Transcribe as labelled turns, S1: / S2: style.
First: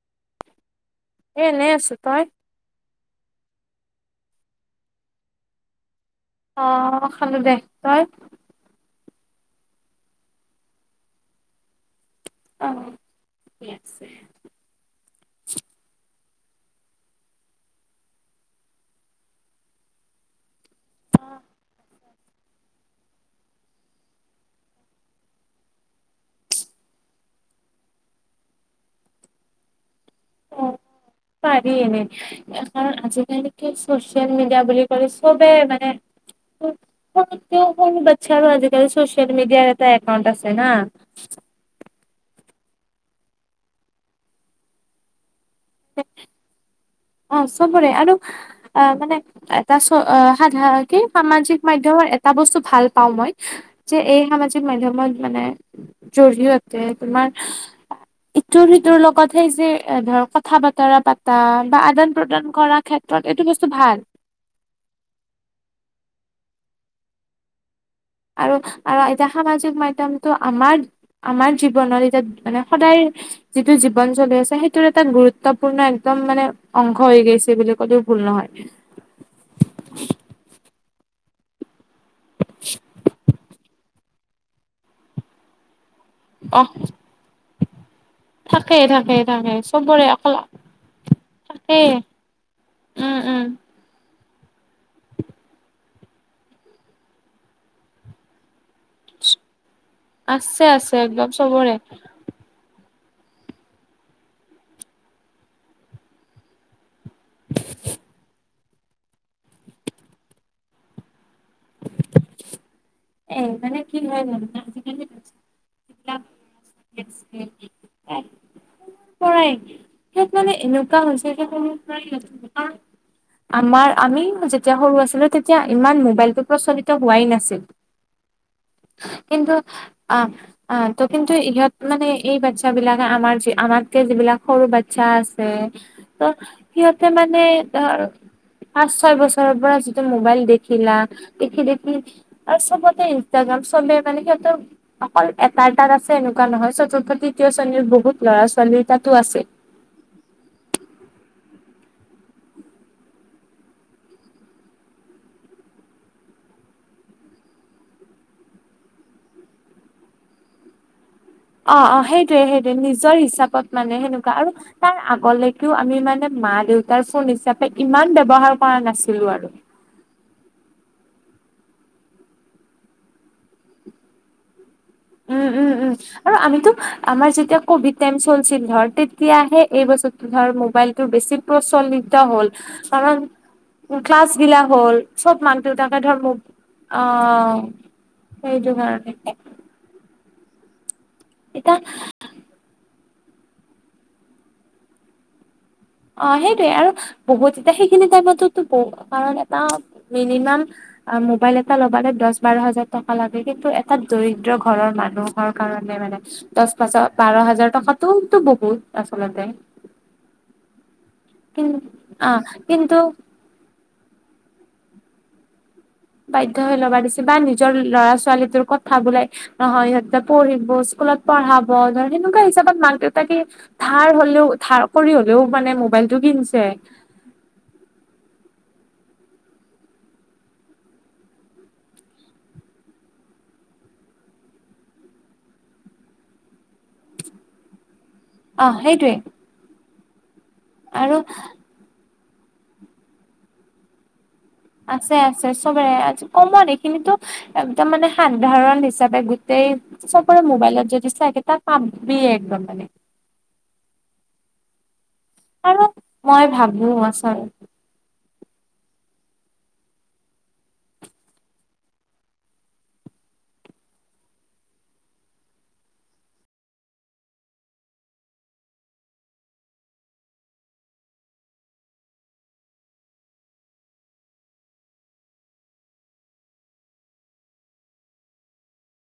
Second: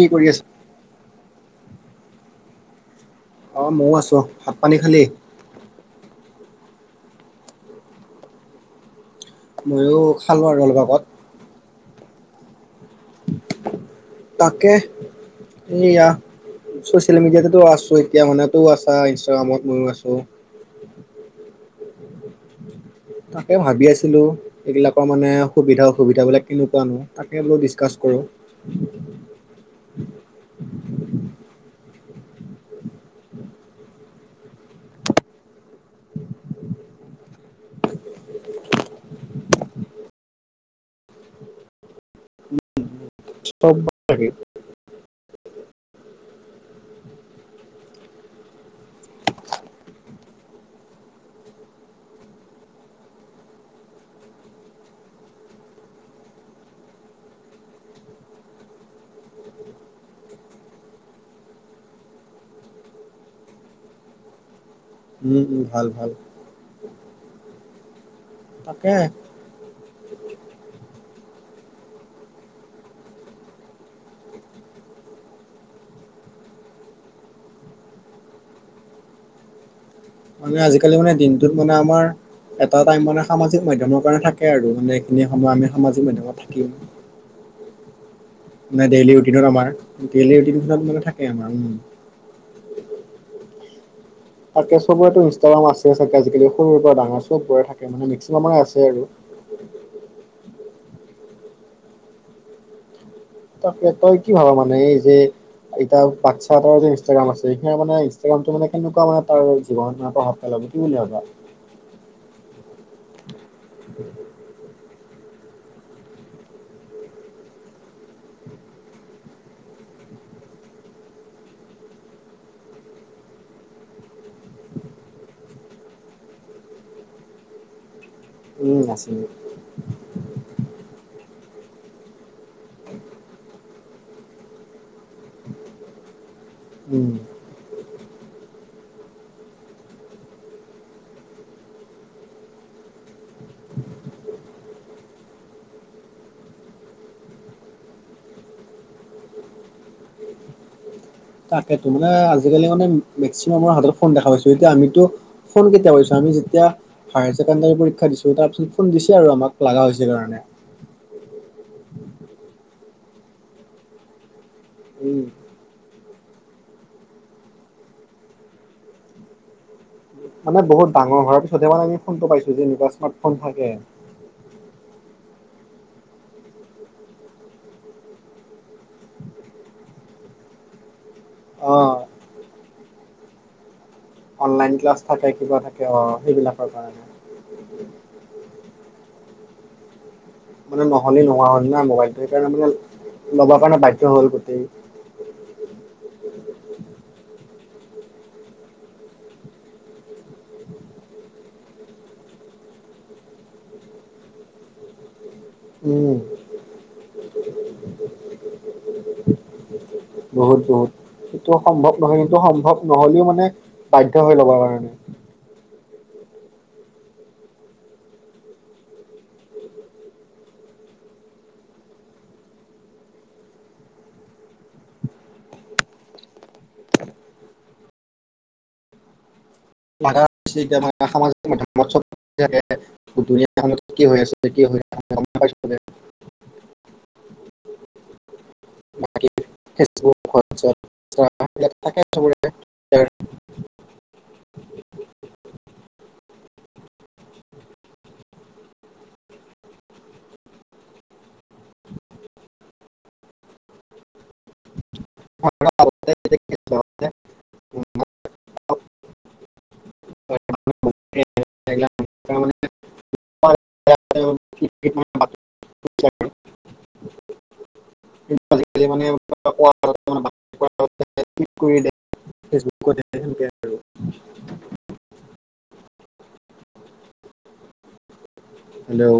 S1: কি কৰি আছা
S2: এ এনেই আছো তই
S1: অ, মইও আছো অ ভাত পানী খালি
S2: অ খালো দে তই
S1: মইয়ো খালো আৰু অলপ আগত।
S2: অ ঠিকেই আছে।
S1: তাকে এইয়া। চচিয়েল মিডিয়াটো আছো এতিয়া মানে তইয়ো আছা ইনষ্টাগ্ৰামত মইও আছো।
S2: [inaudible]
S1: তাকে ভাবি আছিলো। এইবিলাকৰ মানে সুবিধা অসুবিধাবিলাক কেনেকুৱানো, তাকে বোলো ডিছকাছ কৰোঁ।
S2: অ পাৰি এনেই। কাৰণ আজিকালি কি হল চচিয়েল মিডিয়া বুলি ক'লে, চবে মানে সৰু সৰু বাচ্ছাৰো আজিকালি চছিয়েল মিডিয়া এটা একাউণ্ট আছে হা
S1: চব লাগে।
S2: অ চবৰে আৰু অ মানে এটা চ সাধাৰণতে কি সামাজিক মাধ্যমৰ এটা বস্তু ভাল পাওঁ মই যে এই সামাজিক মাধ্যমৰ মানে জৰিয়তে তোমাৰ ইটোৰ সিটোৰ লগতহে যে এ ধৰ কথা বতৰা পাতা বা আদান প্ৰদান কৰাৰ ক্ষেত্ৰত এইটো বস্তু ভাল।
S1: উম উম ভাল ভাল।
S2: আৰু
S1: তাকে
S2: আৰু এতিয়া খান সামাজিক মাধ্যমটো আমাৰ আমাৰ জীৱনত এতিয়া মানে সদায়। যিটো জীৱন চলি আছে সেইটো এটা গুৰুত্বপূৰ্ণ একদম মানে অংশ হৈ গৈছে বুলি ক'লেও ভুল নহয়।
S1: মানে আজিকালি মানে দিনটোত মানে আমাৰ এটা টাইম মানে সামাজিক মাধ্যমৰ কাৰণে থাকে। থাকে আৰু মানে এইখিন সময় আমি সামাজিক মাধ্যমত থাকিম।
S2: অহ থাকেই
S1: মানে ডেইলি
S2: থাকেই
S1: ৰুটিনত
S2: থাকে
S1: আমাৰ
S2: চবৰে
S1: ডেইলি
S2: অকল
S1: ৰুটিনখনত মানে থাকে আমাৰ উম।
S2: থাকেই। উম উম
S1: তাকে চবৰেটো ইনষ্টাগ্ৰাম আছে চাগে আজিকালি সৰু পৰা ডাঙৰ চবৰে থাকে মানে মেকচিমামৰে আছে আৰু,
S2: আছে আছে একদম চবৰে।
S1: তাক তই কি ভাবা মানে এই যে, এতিয়া বাচ্ছা এটাৰো যে ইনষ্টাগ্ৰাম আছে এতিয়া মানে ইনষ্টাগ্ৰামতো মানে কেনেকুৱা মানে তাৰ জীৱনত প্ৰভাৱ, পেলাব কি বুলি ভাবা?
S2: কি হয় মানে আজিকালি [unintelligible] উম [unintelligible] কৰেই সাত মানে এনেকুৱা হৈছে যে [unintelligible] আমাৰ আমি যেতিয়া সৰু আছিলো তেতিয়া ইমান মোবাইলটো প্ৰচলিত হোৱাই নাছিল।
S1: উম আছিলে।
S2: কিন্তু আ আ ত কিন্তু ইহঁত, মানে এই বাচ্ছা বিলাকে আমাৰ য আমাতকে যিবিলাক সৰু বাচ্ছা আছে ত, সিহঁতে
S1: উম
S2: মানে ধৰ, পাঁচ ছয় বছৰৰ পৰা যিটো মোবাইল দেখিলা দেখি দেখি আৰু চবত, টে ইনষ্টাগ্ৰাম চবে মানে সিহঁতৰ, অকল এটা এটাত আছে এনেকুৱা নহয় চতুৰ্থ তৃতীয় শ্ৰেণীৰ বহুত ল'ৰা ছোৱালী তাতো আছে।
S1: তাকেতো মানে আজিকালি মানে মেক্সিমামৰ হাততে ফোন দেখা পাইছো এতিয়া আমিতো। ফোন কেতিয়া কৰিছো আমি যেতিয়া, হায়াৰ ছেকেণ্ডাৰী পৰীক্ষা দিছো তাৰপিছত দিছে আৰু আমাক লাগা হৈছে কাৰণে।
S2: অ অ সেইটয়ে সেইটোয়ে নিজৰ হিচাপত মানে সেনেকুৱা আৰু, তাৰ
S1: উম।
S2: আগলৈকেও আমি মানে মা দেউতাৰ ফোন হিচাপে ইমান ব্যৱহাৰ কৰা নাছিলো আৰু,
S1: মানে বহুত ডাঙৰ হোৱাৰ পিছতহে মানে আমি ফোনটো পাইছো যেনেকুৱা স্মাৰ্টফোন থাকে।
S2: উম উম উম। আৰু আমিতো আমাৰ যেতিয়া কভিড টাইম চলছিল ধ তেতিয়াহে এই বছৰো ধ মোবাইলটো বেছি,
S1: অ
S2: প্ৰচলিত হ'ল কাৰণ, ক্লাছ বিলাক
S1: অনলাইন
S2: হ'ল
S1: ক্লাছ থাকে
S2: চব
S1: কিবা
S2: মাক
S1: থাকে অ
S2: দেউতাকে ধৰ মোক
S1: সেইবিলাকৰ কাৰণে
S2: আহ, সেইটো কাৰণে,
S1: মানে নহ'লে নোহোৱা হল
S2: এতিয়া
S1: না মোবাইলটো সেইকাৰণে ল'বৰ বাধ্য হ'ল গোটেই।
S2: অ সেইটোৱে আৰু বহুত এতিয়া সেইখিনি টাইমতো বহু কাৰণ এটা মিনিমাম, অ মোবাইল এটা লবে দহ বাৰ হাজাৰ টকা লাগে কিন্তু এটা দৰিদ্ৰ ঘৰৰ মানুহ, কাৰণে
S1: উম
S2: মানে দহ পাঁচ বাৰ হাজাৰ টকাতটোতো বহুত আচলতে,
S1: বহুত বহুত সেইটো
S2: কিন্তু
S1: সম্ভৱ নহয়
S2: অ
S1: কিন্তু সম্ভৱ
S2: কিন্তু
S1: নহলেও মানে বাধ্য হৈ ল'ব কাৰণে,
S2: বাধ্য হৈ ল'বা দিছে বা নিজৰ ল'ৰা ছোৱালীটোৰ কথা বোলাই, নহয় সিহঁততে পঢ়িব স্কুলত পঢ়াব ধৰ সেনেকুৱা হিচাপত মাক দেউতাকে, ধাৰ হলেও ধাৰ কৰি হলেও মানে মোবাইলতটো কিনছে।
S1: [unintelligible] দুনীয়াখনত কি হৈ আছে কি হৈ আম গম পাইছো যে,
S2: [inaudible] অ' সেইটোৱে।
S1: বাকী ফেচবুক,
S2: আৰু
S1: হোৱাটছআপ [unintelligible] থাকে চবৰে।
S2: আছে আছে আজি কমত এইখিনিতো একদম মানে সাধাৰণ হিচাপে গোটেই চকলৰে মোবাইলত যদি চাকে ত' পাবিয়ে একদম মানে। আৰু মই ভাবোঁ আচল
S1: [unintelligible] [unintelligible] [unintelligible] [unintelligible] কি কৰিলে? ফেচবুকত [unintelligible] হেল্ল'।